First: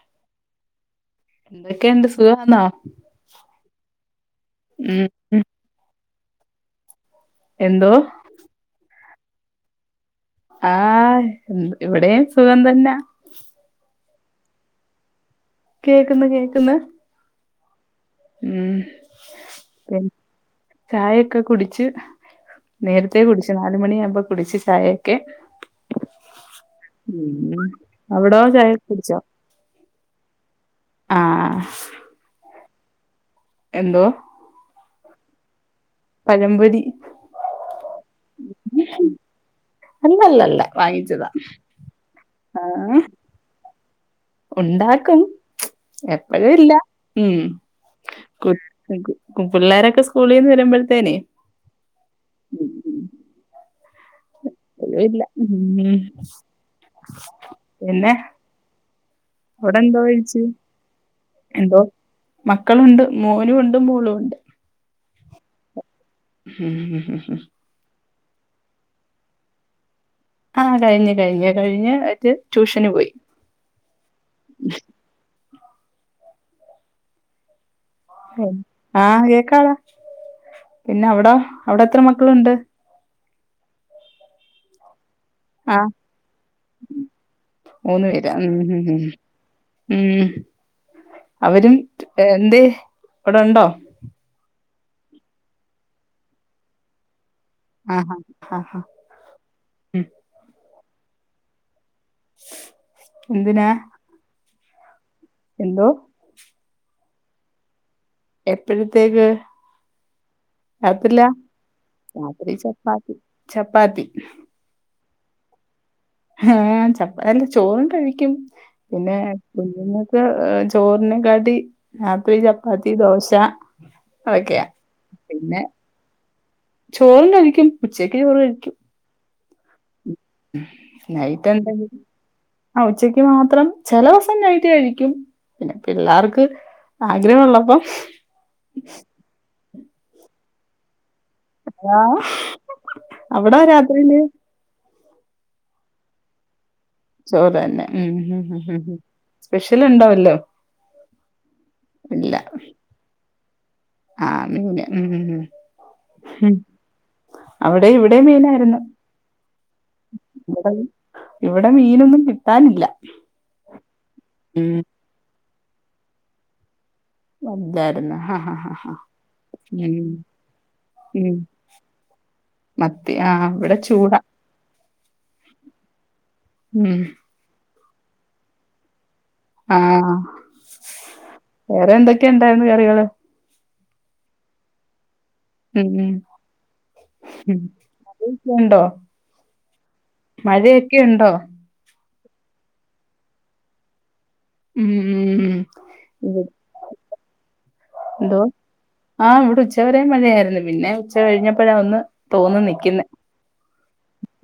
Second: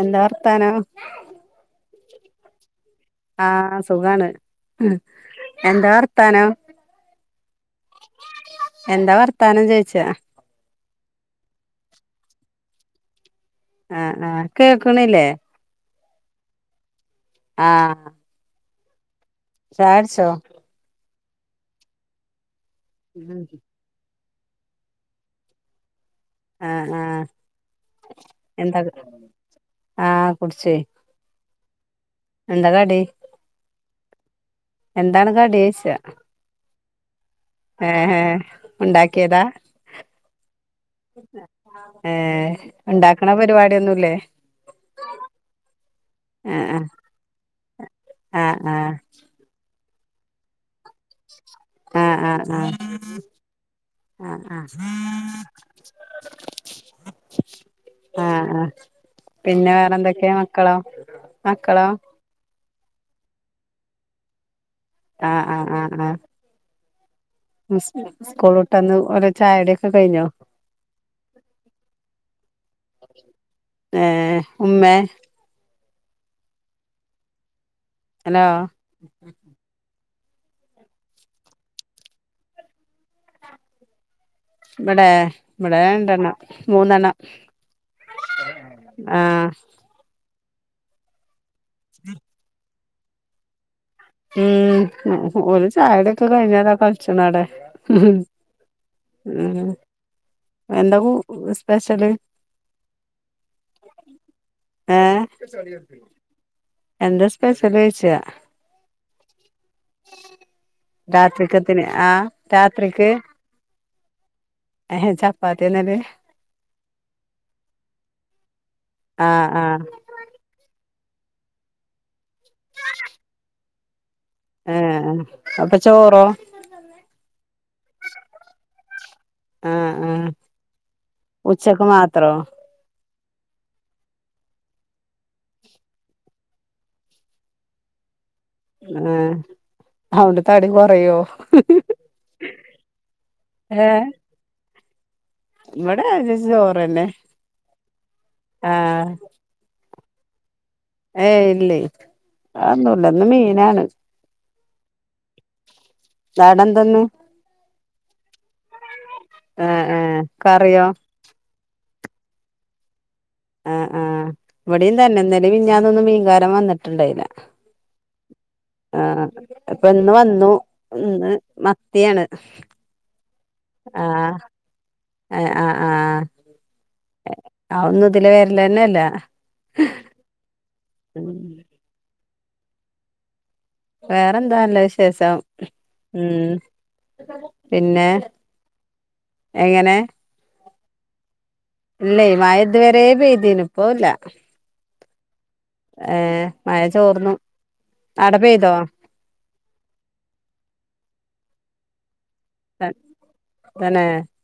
എന്താ വർത്താനം എന്തൊക്കെയുണ്ട് സുഖാന്നോ ആഹ് സുഖാണ് ഉം ഉം എന്താ വർത്താനം എന്തോ എന്താ വർത്താനം ചോയിച്ചയാ ആഹ് ഇവിടെയും സുഖം തന്നാ ആഹ ആഹ കേൾക്കണില്ലേ കേക്ക്ന്ന് കേക്ക്ന്ന് ആഹ് ഉം പി ചായുടിച്ചോ ചായൊക്കെ കുടിച്ച് നേരത്തേ കുടിച്ച് നാലുമണി ആകുമ്പോ കുടിച്ച് ചായൊക്കെ ആഹ് ആഹ് ഉം അവിടോ ചായൊക്കെ കുടിച്ചോ ആഹ കുടിച്ച് ആഹ എന്താ കടി എന്തോ എന്താണ് കടിയോയ്ച്ചാ പനമ്പൊരി ഏ ഉണ്ടാക്കിയതാ അല്ലല്ലല്ല വാങ്ങിച്ചതാ ആഹ് ണ പരിപാടിയൊന്നുംല്ലേ ഉണ്ടാക്കും എപ്പഴും ഇല്ല ആഹ് ഉം കു ആഹ് ആഹ് കു പിള്ളോരൊക്കെ സ്കൂളീന്ന് വരുമ്പോഴത്തേനെ ആ ആ ആ ഉം ഇല്ല ഉം പിന്നെ ആ ആ പിന്നെ അവിടെ എന്തോ വേറെന്തൊക്കെയാ കഴിച്ച് മക്കളോ എന്തോ മക്കളോ മക്കളുണ്ട് മോനു ഉണ്ട് മോളും ഉണ്ട്. ആഹ് ആഹ് ആഹ് ആഹ ഉം ഹ് ഹ് ഹ് സ് സ്കൂൾ ഇട്ട്ന്ന് ഓരെ ചായുടിയൊക്കെ കഴിഞ്ഞോ ആഹ കഴിഞ്ഞ് കഴിഞ്ഞു കഴിഞ്ഞ് അത് ട്യൂഷന് പോയി ഏ ഏ ഹ് ഉമ്മേ? ഹലോ ആഹ് കേക്കാളാ പിന്നെ അവിടോ അവിടെ എത്ര മക്കളുണ്ട് ഇവിടെ ഇവിടെ ആഹ് രണ്ടെണ്ണം മൂന്നെണ്ണം മൂന്ന് പേര് ഉം ഉം ഉം ആഹ ഉം അവരും ഏ എന്തേ ഇവടുണ്ടോ ഉം ഒരു ചായടൊക്കെ കഴിഞ്ഞതാ. കുറച്ചണട. ആഹാ ആഹാ ഉം എന്താ കൂ സ്പെഷല് എന്തിനാ ഏ എന്തോ എന്താ സ്പേസല്ല ചോിച്ചയാ എപ്പഴത്തേക്ക് രാത്രിലാ രാത്രിക്കത്തിന് ആ രാത്രി രാത്രിക്ക് ചപ്പാത്തി ചപ്പാത്തി ഏഹ് ഹെ ചപ്പാത്ത്യന്നെലേ ഏഹ് ചപ്പ അല്ല ചോറും കഴിക്കും പിന്നെ ആ ആ കുഞ്ഞുങ്ങ ഇപ്പ ചോറിനെക്കാട്ടി രാത്രി ചപ്പാത്തി ദോശ അതൊക്കെയാ. ആഹ് പിന്നെ അപ്പോ ചോറോ ചോറും കഴിക്കും ഉച്ചയ്ക്ക് ചോറ് കഴിക്കും ആഹ് ആഹ് നൈറ്റാന്താടീ അ ഉച്ചക്ക് മാത്രം ചെലോസം നൈറ്റ്‌ കഴിക്കും പിന്നെ പിള്ളാർക്ക് ആഗ്രഹള്ളപ്പം ആ അതോണ്ട് തടി കൊറയോ ആഹ് അവിടാ ഏ രാത്രിയില് ഇവിടെ രാവിലച്ച ചോറെന്നെ ചോറ് തന്നെ ഉം ഉം സ്പെഷ്യൽ ഉണ്ടാവല്ലോ ഏയ് ഇല്ലേ ആ ഒന്നുല്ല ഇന്ന് മീനാണ് ആഹ് മ് ഉം ഹും ഹും ശാടെന്തന്ന് അവിടേം ഇവിടേം മീനായിരുന്നു ആ ആ ഇവിടെ കറിയോ ഇവിടെ മീനൊന്നും കിട്ടാനില്ല ആഹ് ആഹ് ഉം ഇവിടെയും തന്നെ ഇന്നലേം മിഞ്ഞാന്നൊന്നും മീൻകാരം വന്നിട്ട് ണ്ടായില്ല കെടന്ന് ഹ ഹ ഹ ഹ ആഹ് അപ്പൊ ഇന്ന് വന്നു ഇന്ന് മത്തിയാണ് ആഹ ഇവിടെ ചൂട എ ആഹ് ആ ഉംമ്മ് എ അഒന്നും ഇതില വരലെന്നെ ഇല്ല ആഹ് വേറെ എന്തൊക്കെ ണ്ടായിരുന്നു കറികള് വേറെന്താ നല്ല വിശേശം ഉം പിന്നെ വുണ്ടോ എങ്ങനെ ഉണ്ടോ ഇല്ലയ് മഴ ഇതുവരെ പെയ്തീനു പ്പോ ഇല്ല ഉം ഉം ഉം. ഏ ഇവി മയ ചോർന്നു അടേ പെയ്തോ ആഹ് ഇവിടെ ഉച്ചവരെ മഴയായിരുന്നു പിന്നെ ഉച്ച കഴിഞ്ഞപ്പോഴാ ഒന്ന് തോന്ന് നിക്കിന്നേ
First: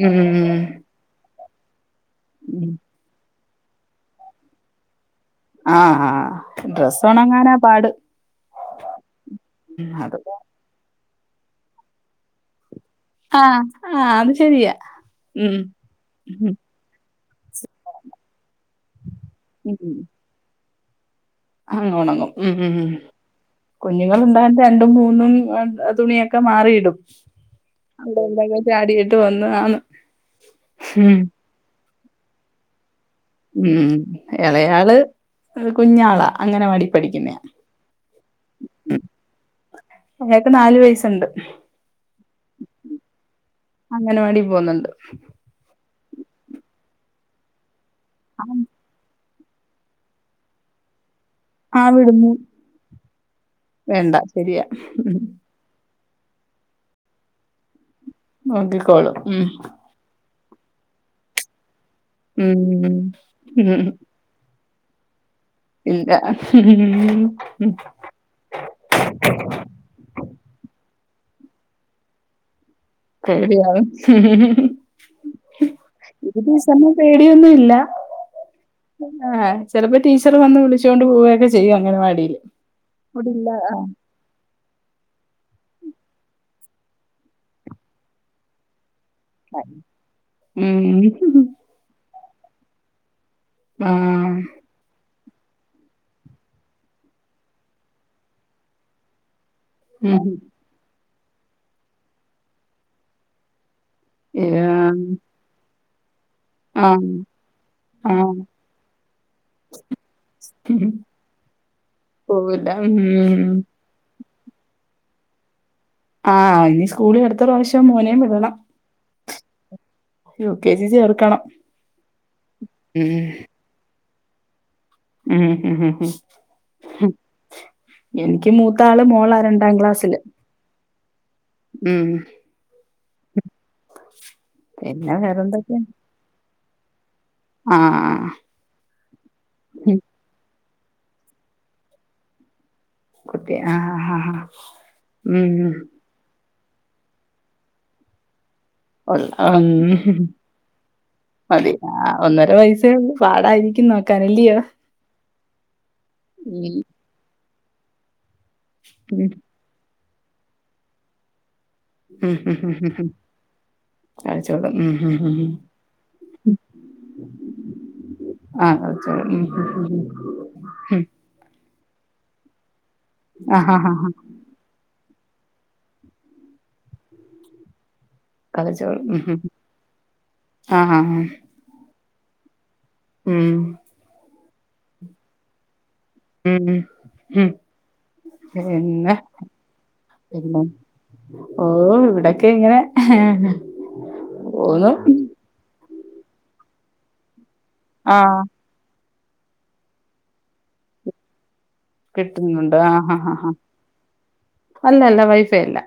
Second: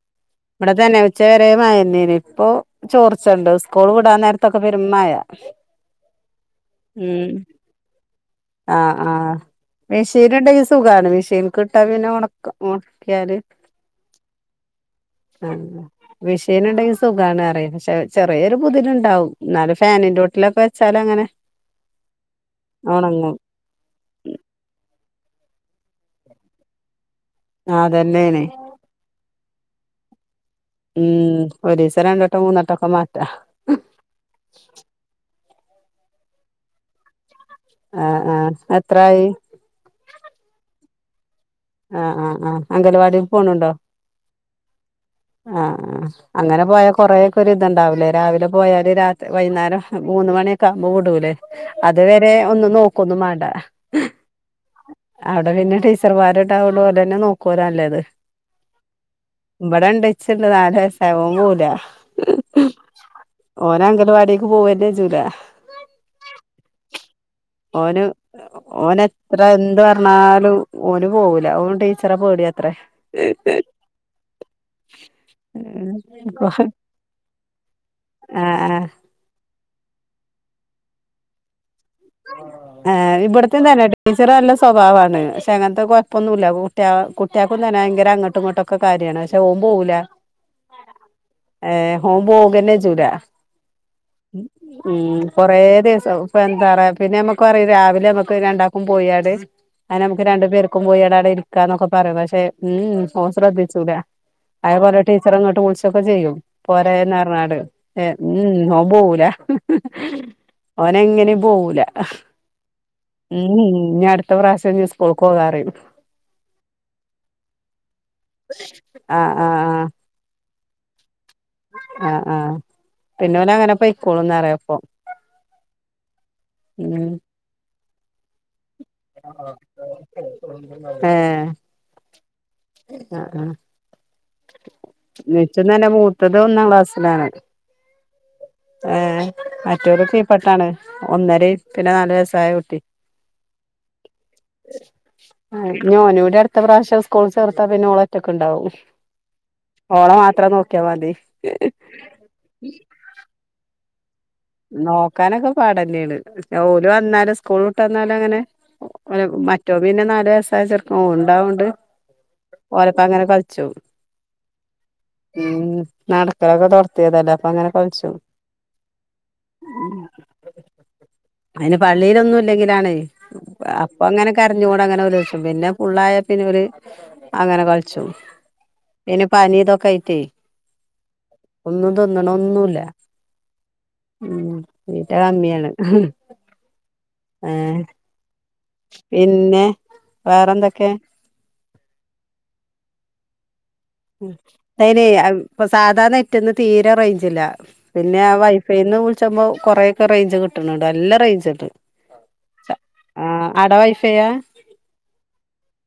മ് ഇവടെ തന്നെ ഉച്ചവരെ മയെന്നെ യ്നി ഇപ്പോ ഉം. ചോർച്ചണ്ട് സ്കൂള് വിടാൻ നേരത്തൊക്കെ പെരുംമയ ആഹ് ആഹ് ഡ്രസ്സൊണങ്ങാനാ പാട് ആഹ് ആഹ് ഉം, അത് മെഷീന്ണ്ടങ്കി സുഖാണ് മെഷീന്ക്ക്ട്ടാ പിന്നെ ഒണക്ക ഒണക്കിയാല് ആഹ് അത് ശരിയാ അ ഉം ഉം മിഷീനുണ്ടെങ്കി സുഖാണ് റയ് പക്ഷെ ചെറിയൊരു പുതിലുണ്ടാവും ന്നാലും ഉം ഫാനിന്റോ ലപ്പൊ വെച്ചാലങ്ങനെ അങ്ങ് ഒണങ്ങും ഉം ഉം ഉം കുഞ്ഞുങ്ങള് ഉണ്ടായെന്റെ രണ്ടും മൂന്നും തുണിയൊക്കെ മാറിയിടും ആഹ് അവിടെ അതന്നെയാണ് എന്തൊക്കെ ചാടിട്ട് വന്നതാണ് ഉം ഒരീസം രണ്ടട്ടം മൂന്നട്ടൊക്കെ മാറ്റാ ഉംമ് എളയാള് കുഞ്ഞാളാ അങ്ങനെവാടി പഠിക്കുന്നേയാ ആ ആ അത്രായി എയാക്ക് നാലു വയസ്സുണ്ട് ആഹ് ആഹ് ആഹ് അംഗലവാടിക് പോണ് ണ്ടോ അംഗനവാടി പോകുന്നുണ്ട് ആഹ് ആഹ് അങ്ങനെ പോയാ കൊറെക്കെ ഒരു ഇതുണ്ടാവൂലേ രാവിലെ പോയാല് രാത് വൈന്നാരം അ മൂന്ന് മണിഒക്കെ അപ്പൊ വിടൂല്ലേ ആ വിടുന്നു അതുവരെ ഒന്നും നോക്കൊന്നും മാണ്ട ഹ് ഹ് വേണ്ട ശരിയാ അവിടെ പിന്നെ ടെ ചെറു വാരോട്ടാവോണ്ട് ഒരേന്നെ നോക്കുലോ അല്ലത് നോക്കിക്കോളും ഉം. ചിണ്ട് നാല് വയസ്സാ ഓം പോവുല ഉം ഉം ഓന് അംഗൻവാടി പോവന്നേജുക- ഇല്ലഹും ഹും ഹു ഓന്. ഓന് എത്ര എന്ത് പറനാലും ഓന് പോവൂല ഓന് ടീച്ചറെ പേടിയാത്രെ. പേടിയാണ്. ഇത് പീ ആഹ് സബ്ബംപേടിന്നും ഇല്ല. ആഹ് ആഹ് ചിലപ്പോ ടീച്ചർ വന്ന് വിളിചോണ്ട് പോവക്കെ ചെയ്യും അങ്ങനെ വാടി ആ ഇപട്ത്തെ തന്നെട്ട ടീച്ചറ് നല്ല സ്വഭാവാണ്. ക്ഷെ അങ്ങനത്തെ കുഴപ്പൊന്നുല്ല. കുട്ടിക കുട്ടികൾക്കും തന്നെ ഭയങ്കര അങ്ങട്ട് ഇങ്ങട്ടൊക്കെ കാര്യാണ്. ഓപോകുല ഏ ഓപോകേന്നെജൂല ആഹാ ഹും കൊറേ ദിവസം ഇപ്പഎന്താറെ പിന്നെ നമുക്കോറിം രാവിലെ നമുക്ക് രണ്ടാക്കും പോയാണ്ട് അന് നമുക്ക് രണ്ടുപേർ - - ക്കും പോയി അവിടെ ഇരിക്കാന്നൊക്കെ പറയും പക്ഷേ മൂം ഓൻ ശ്രദ്ധിച്ചൂല. അതേപോലെ ടീച്ചർ അങ്ങോട്ട് വിളിച്ചൊക്കെ ചെയ്യും. പോരെന്ന്റഞ്ഞാട് ഏ ഉം പോവൂല. ഓന് എങ്ങനിം പോവൂല പോവൂല്ല ഹൂം ഉും ഉം ഞി അടുത്ത പ്രാവശ്യം ഞി സ്കൂൾക് പോകാറിം. ആ ഇനി സ്കൂളിൽ അടുത്ത പ്രാവശ്യം മോനേം വിടണം. ആഹ് ആഹ് യു. കെ. ജി. ചേർക്കണം. ആ ആ പിന്നവൻ അങ്ങനെ പോയിക്കോളന്ന് പറയപ്പൊ. [unintelligible] എനിക്ക് മൂത്താ ആള് മോളാ രണ്ടാം ക്ലാസ്സില്. ഏഎഏ ഉും ആ അ പിന്നെ വേറെന്തൊക്കെയാ? [unintelligible] പത് ഒന്നാം ക്ലാസ്സിലാണ്. ആഹാ ഏ മറ്റൊരു കീപട്ടാണ് ഒന്നരിം പിന്നെ നാലു വയസ്സ് ആയ കുട്ടി കുട്ടി ആഹ് ആഹ്ഹ് ഉം മ് ഞിഓനുടെഅട്ത് അട്ത്ത പ്രാവശ്യം സ്കൂൾ ചേർത്താ പിന്നെ ഓള് ഒറ്റക്ക് ഉണ്ടാവും. ഒള്ള ഉം. ഓള മാത്രം നോക്കിയാ മതി ഹി ഹ് ഒന്നര വയസ്സേ ഉള്ളു പാടായിരിക്കുന്നോ കനല്ലിയോണ് നോക്കാനൊക്കെ പാടന്നെയാണ്. മ്മ്. ഓല് വന്നാലും സ്കൂൾ വിട്ട് വന്നാലും അങ്ങനെ ഓന് മ്മ്. മറ്റോം പിന്നെ നാല് വയസ്സായ ചെറുക്കൻ ഓന്ണ്ടായോണ്ട് ഓലപ്പം അങ്ങനെ കളിച്ചും. കളിച്ചോളും ഉം ഹും ഹും ഉം നടക്കലൊക്കെ തൊടത്തിയതല്ലേ അപ്പങ്ങനെ [unintelligible] ആഹ് [unintelligible] ഉം ഉം ഉം അയിന് പള്ളിലൊന്നും ഇല്ലെങ്കിലാണേ ആഹ് ഹാ ഹാ ഹാ അപ്പങ്ങനെ കരഞ്ഞ് കൂട അങ്ങനെ ഒലു വെച്ചും പിന്നെ പുള്ളായ പിന്നെ ഒരു അങ്ങനെ കളിച്ചും. കളിച്ചോളും ഉം പിന്നെ ഉം പനി ഇതൊക്കെയിറ്റേ ആഹ് ഹാ ഒന്നും തിന്ന്ണ ഒന്നും ല്ല. ഹും ഉമ്‌തിറ്റകമ്മിയാണ് ഉ ഉ മ് പിന്നെ പിന്നെ പിന്നെ വേറെന്തൊക്കെ ഓ ഇവിടക്കെ ഇങ്ങനെ ഉം പോന്നു ഐയില് ഇപ്പൊ സാധാ നെറ്റിന്ന് തീരെ റേയ്ഞ്ചില്ല പിന്നെ ആ ആഹ് വൈഫ് - പിന്ന് വിള്ച്ചപ്പോ കുറെക്കെ റേഞ്ച് കിട്ടണ് ണ്ട് നല്ല റേഞ്ച്ണ്ട്. കിട്ടുന്നോണ്ട് ആഹ് ആഹ് ഹാ വൈഫൈയാ അല്ല അല്ല വൈഫൈ അല്ല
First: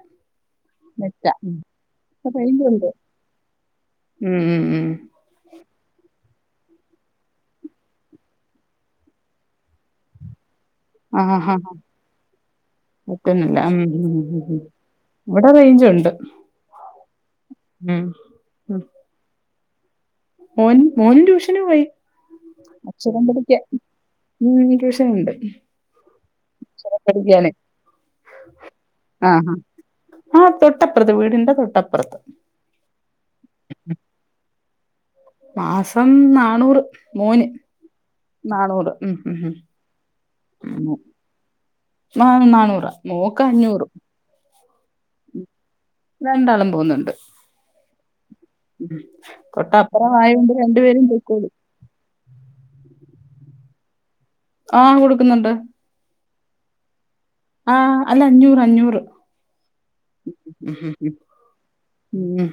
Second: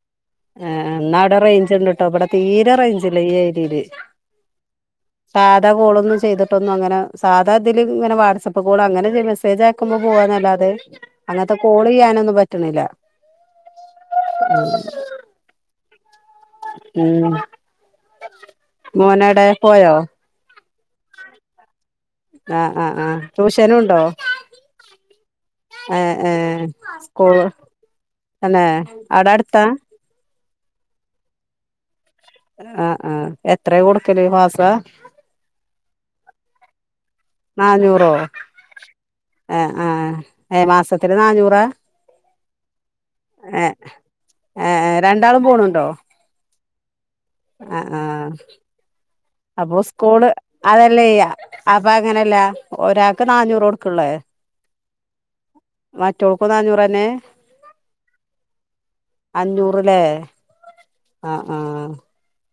ഏഹ് എന്നാ നെറ്റാ അവടെ ഉം. റേഞ്ച് ഇണ്ട് ട്ടോ ഇവടെ റേഞ്ച് തീരെ ഉണ്ട് റേഞ്ചില്ല ഈ ഏരില് ഉം ഉം ഉം സാധാ കോളൊന്നും ചെയ്തിട്ടൊന്നും അങ്ങനെ സാധാ ഇതില് ഇങ്ങനെ വാട്സപ്പ് കോള് അങ്ങനല്ലേ മെസ്സേജ് ക്കുമ്പോ പോവാന്നല്ലാതെ ആഹ് ഹാ ഹാ അങ്ങനത്തെ ഹാ കോള് ചെയ്യാനൊന്നും പറ്റണില്ല ഉം ഇവടെ റേഞ്ചോണ്ട് ഉം ഉം മോനെടെ പോയോ മോൻ മോൻ ട്യൂഷന് പോയി ആഹ് ആഹ് ആഹ് അക്ഷരം പഠിക്കാൻ ട്യൂഷനുണ്ടോ [unintelligible] ട്യൂഷനോണ്ട് ഏഹ് ഏഹ് സ്കൂൾ തന്നെ അവടടുത്താ? ആഹ് തൊട്ടപ്രത്ത് വീടിന്റെ തൊട്ടപ്രത്ത് ആഹ് ആ എത്രയാ കൊടുക്കല് മാസാ മാസം നാണൂറ് മോന് നാന്നൂറോ നാണൂറ് ഉം ഉം ഏഹ് ആഹ് ഏഹ് ഉം ഉം മാസത്തില് നാന്നൂറാ നാ നാന്നൂറ മോക്ക് അഞ്ഞൂറും ഏ രണ്ടാളും പോണൊണ്ടോ രണ്ടാളും പോവ്ന്നുണ്ട് അ ആഹ് മ്ഹും അപ്പൊ സ്കൂള് അതല്ല ചെയ്യ അപ്പൊ അങ്ങനല്ല ഒരാൾക്ക് നാണൂറ് കൊടുക്കൊള്ളേ ആ കൊടുക്കുന്നുണ്ട് മറ്റോക്കും നാണൂറ് തന്നെ ആഹ് അല്ല അഞ്ഞൂറ് അഞ്ഞൂറ് അഞ്ഞൂറ്ല്ലേ ഉം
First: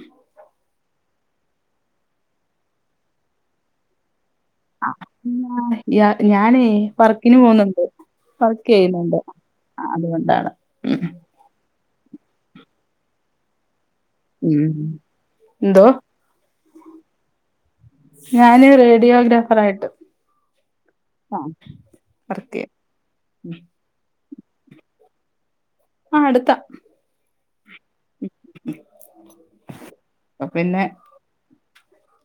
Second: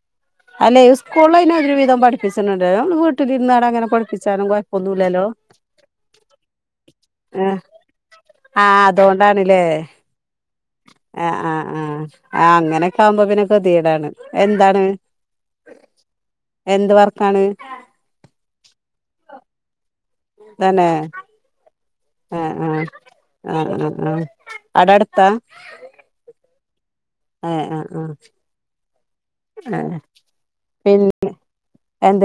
അല്ലേ ഏത് സ്കൂള് അയിന് ഒരു വിധം പഠിപ്പിച്ചേണ്ടേലോ വീട്ടിലിരുന്നൊരങ്ങനെ പഠിപ്പിച്ചാലും കൊഴ ആ ഞാനേ വർക്കിന് പോന്നുണ്ട് ആ അതോണ്ടാന്നില്ലേ അതുകൊണ്ടാണ് ഉം ആഹ് ആ ആ ആ അങ്ങനൊക്കെ ആവുമ്പോ പിന്നെ ഗതീടാണ് ഉം ന്തോ എന്ത് വർക്കാണ് ഞാന് റേഡിയോഗ്രഫർ ആയിട്ട് തന്നെ അങ്ങ് ആഹ് ആ ആഹ് ആ ആ അവിടടുത്താ ആ അടുത്താ ഏഹ് ആ ആഹ് ഉം ആ പിൻ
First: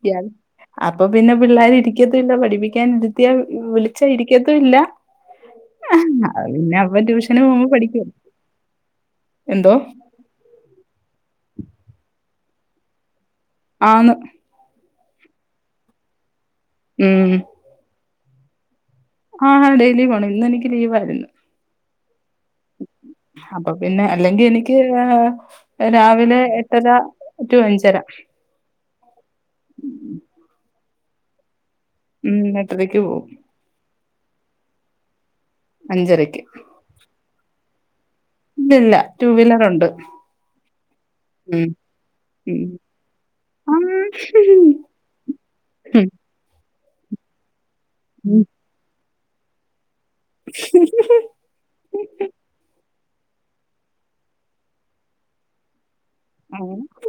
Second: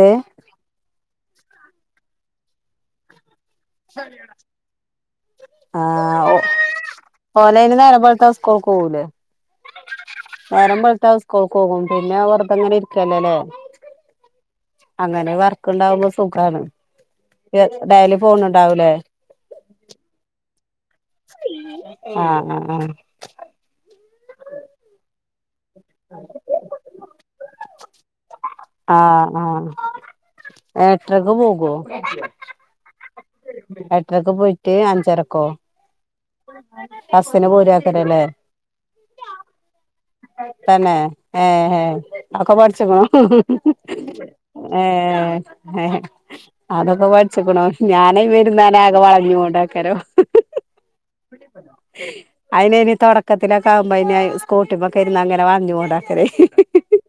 പാര് അപ്പ പിന്നെ പിള്ളാര് ഇരിക്കത്തൂല്ല പഠിപ്പിക്കാൻ ത്തിയ വിളിച്ച ഇരിക്കത്തുല്ല ആഹ് [unintelligible] ഓ അതുപിന്നെ അപ്പൊ ട്യൂഷന് പോകുമ്പോ ഓലയിന് നേരം പഠിക്കും എന്തോ വരുമ്പഴത്ത് സ്ക്കൂക് പോകും പിന്നെ വെറുതെങ്ങനെ ഇരിക്കല്ലലേ ആന്ന് അങ്ങനെ വർക്ക് ഉണ്ടാകുമ്പോ സുഖാണ് ഉം ഡൈലി പോണ് ണ്ടാവൂലേ ആഹ് ഡെയിലി പോണം ഇന്നെനിക്ക് ലീവായിരുന്നു ആഹ് ആ ആഹ് അപ്പം പിന്നെ അല്ലെങ്കി എനിക്ക് ആ രാവിലെ എട്ടര റ്റു അഞ്ചര ആഹ് ആഹ് എട്ടരക്കു പോകു ഉം എട്ടരക്ക് പോകും എട്ടരക്ക് പോയിട്ട് അഞ്ചരക്കോ അഞ്ചരെക്ക് ബസിന് പോരാക്കലല്ലേ ഇല്ലില്ല ടൂവീലറാണ്ട് തന്നെ ആഹ് ആഹ് അക്കെ ഉം പഠിച്ചക്കണു ഏഹ് ആഹ് അതൊക്കെ പഠിച്ചക്കണോ ഞാന് വരുന്നാനാകെ വളഞ്ഞണ്ടാക്കാരോ [inaudible] [inaudible] അയിനിനി തുടക്കത്തിലൊക്കെ ആകുമ്പോ ഇനി സ്കൂട്ടിമ്മേ കേറി അങ്ങനെ വളഞ്ഞോടയക്കല് [unintelligible]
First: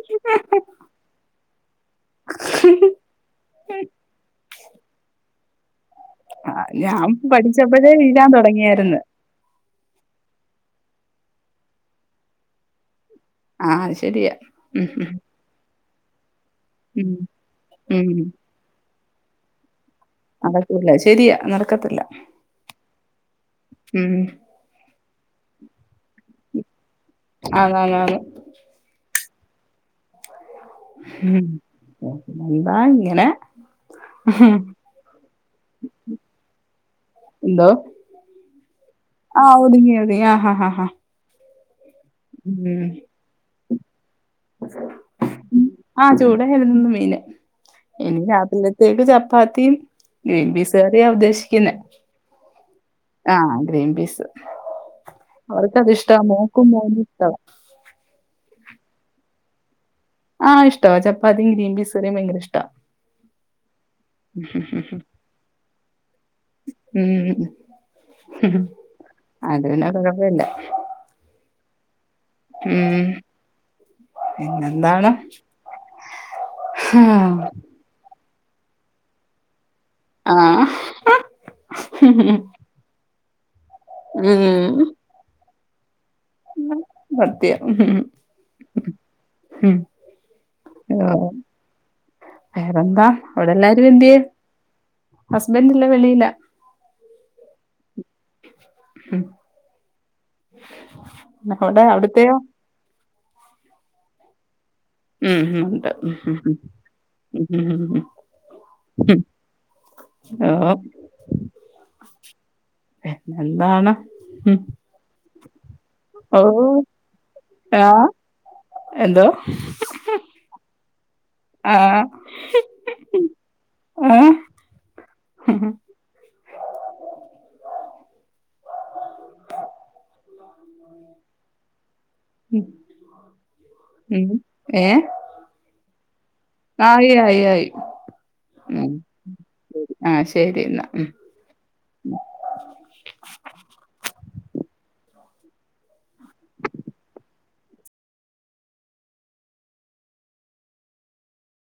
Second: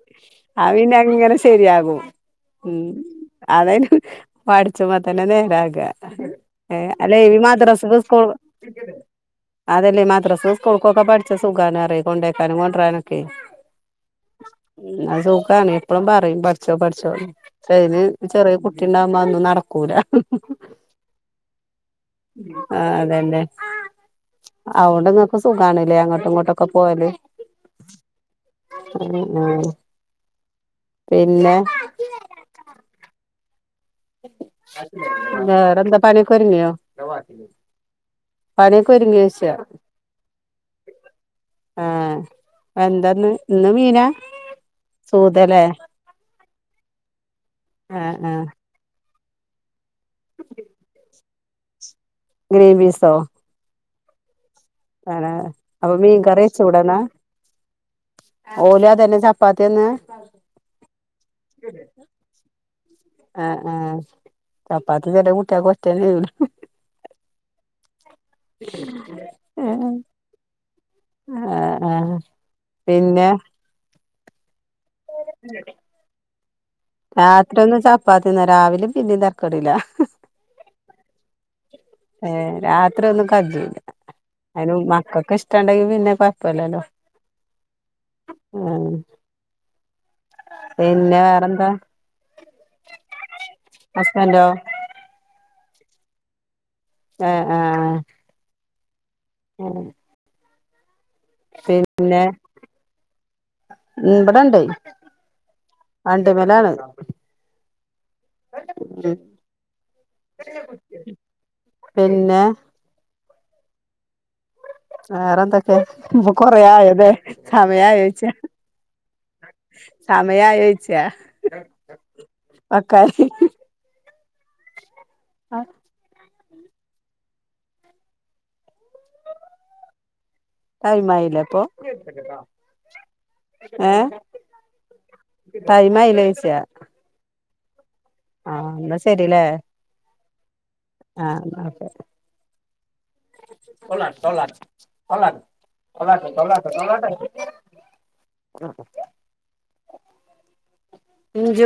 അത് പീന്നെങ്ങനെ ശരിയാകും ഉം അതെനിക്ക് പഠിച്ചപ്പതന്നേ നേരാക്ക ആ ഏഹ് അല്ലേ ഈ മദ്രസക്ക് സ്ക്കു ങ്ങായിരുന്നു. അതല്ലേ മദ്രസെ, സ്കൂള്കൊക്ക പഠിച്ച സുഖാണെ ആരെ കൊണ്ടക്കാനും കൊണ്ടുരാനൊക്കെ ആ ശരിയാ ഉം അഹ് സുഖാണ്. പ്പളും പറയും പഠിച്ചോ ഉം പഠിച്ചോന് ചെറിയ ഉം ചെറിയട്ടിണ്ടാകുമ്പോ അതന്നും നടക്കൂല. നടക്കില്ല ശരിയാ നടക്കത്തില്ല ആ അതന്നെ ഉം അതൊണ്ട് ഇങ്ങക്ക് സുഖാണല്ലേ അങ്ങോട്ടും ഇങ്ങോട്ടൊക്കെ പോയല്. ആന്നാന്ന് ആന്ന് ഉം ഉം പിന്നെ ഉം എന്താ ഇങ്ങനെ വെറന്ത പണിയെക്കെ ഒരുങ്ങിയോ? എന്തോ പണിയൊക്കെ ഒരുങ്ങിയോച്ച ആ ഒതുങ്ങി ഒതുങ്ങി ആ ഹാ ഹാ ഹാ ആഹ് എന്താന്ന് ഇന്ന് മീനാ സൂതലേ ആഹ്‌, ചൂടായിരുന്ന്ന് വെയില്. ആ ഇനി ആ രാത്രി ഇനിക്ക് ചപ്പാത്തിയും ഗ്രീൻപീസ് കറിയ ഉദ്ദേശിക്കുന്ന ഗ്രീൻപീസോ ആഹ് ഗ്രീൻപീസ് വേറ അപ്പൊ മീൻ കറിവച്ചുടന്നാ. ഇഷ്ടവാ ഓല തന്നേ ചപ്പാത്തി തന്നേ ആഹ് ഇഷ്ട ചപ്പാത്തി ഗ്രീൻപ്പിസുകറി ഭയങ്കരിഷ്ട ആഹ് ആഹ് ചപ്പാത്തി ചെല കുട്ടിയക്ക് പറ്റല്ല ഉം അത്ന്നെ കുഴപ്പില്ല ആഹ് ആഹ് ഉം പിന്നെ പിന്നെന്താണ്? രാത്രി ഒന്നും ചപ്പാത്തില്ല രാവിലെ പിന്നേം തരക്കടില്ല ആ ആഹ് ഏഹ് രാത്രി ഒന്നും കജജുല്ല അതിന് ഉമ്മാക്കൊക്കെ ഇഷ്ടുണ്ടെങ്കിൽ പിന്നെപ്പ വത്തയ [inaudible] ഉം ആഹ് ഉം. പിന്നെ ആഹ് വേറെന്താ വേറെന്താ അവിടെല്ലാരും എന്തിയേ ഹസ്ബന്റോ ഹസ്ബൻഡ് ഇല്ല വെളിയില്ല. ആഹ് ആഹ് ഉം [inaudible] പിന്ന അവിടത്തെയോ ഇവിടണ്ട് ഉം ഉം ഉം [unintelligible] ഓ പിന്നെ. പിന്നെ എന്താണ് ഇമ് വേറൊെന്തക്കെ കൊറേയായില്ലേ. ആ സമയായോയ്ച്ചാ എന്തോ സമയആയോ ചോയിച്ചാ. ആ ആ ഇമ് ടൈമായി ലെപ്പൊ? ഉം ഏ ഉം ഏ ടൈമായി ലെ ചോയ്ച്ചാ? ആയി ആയി ആയി ഉ എന്നാ ശരില്ലേ ആ ശരി ന്നാ. ആ ഓക്കേ [unintelligible] ഇജ്ജത്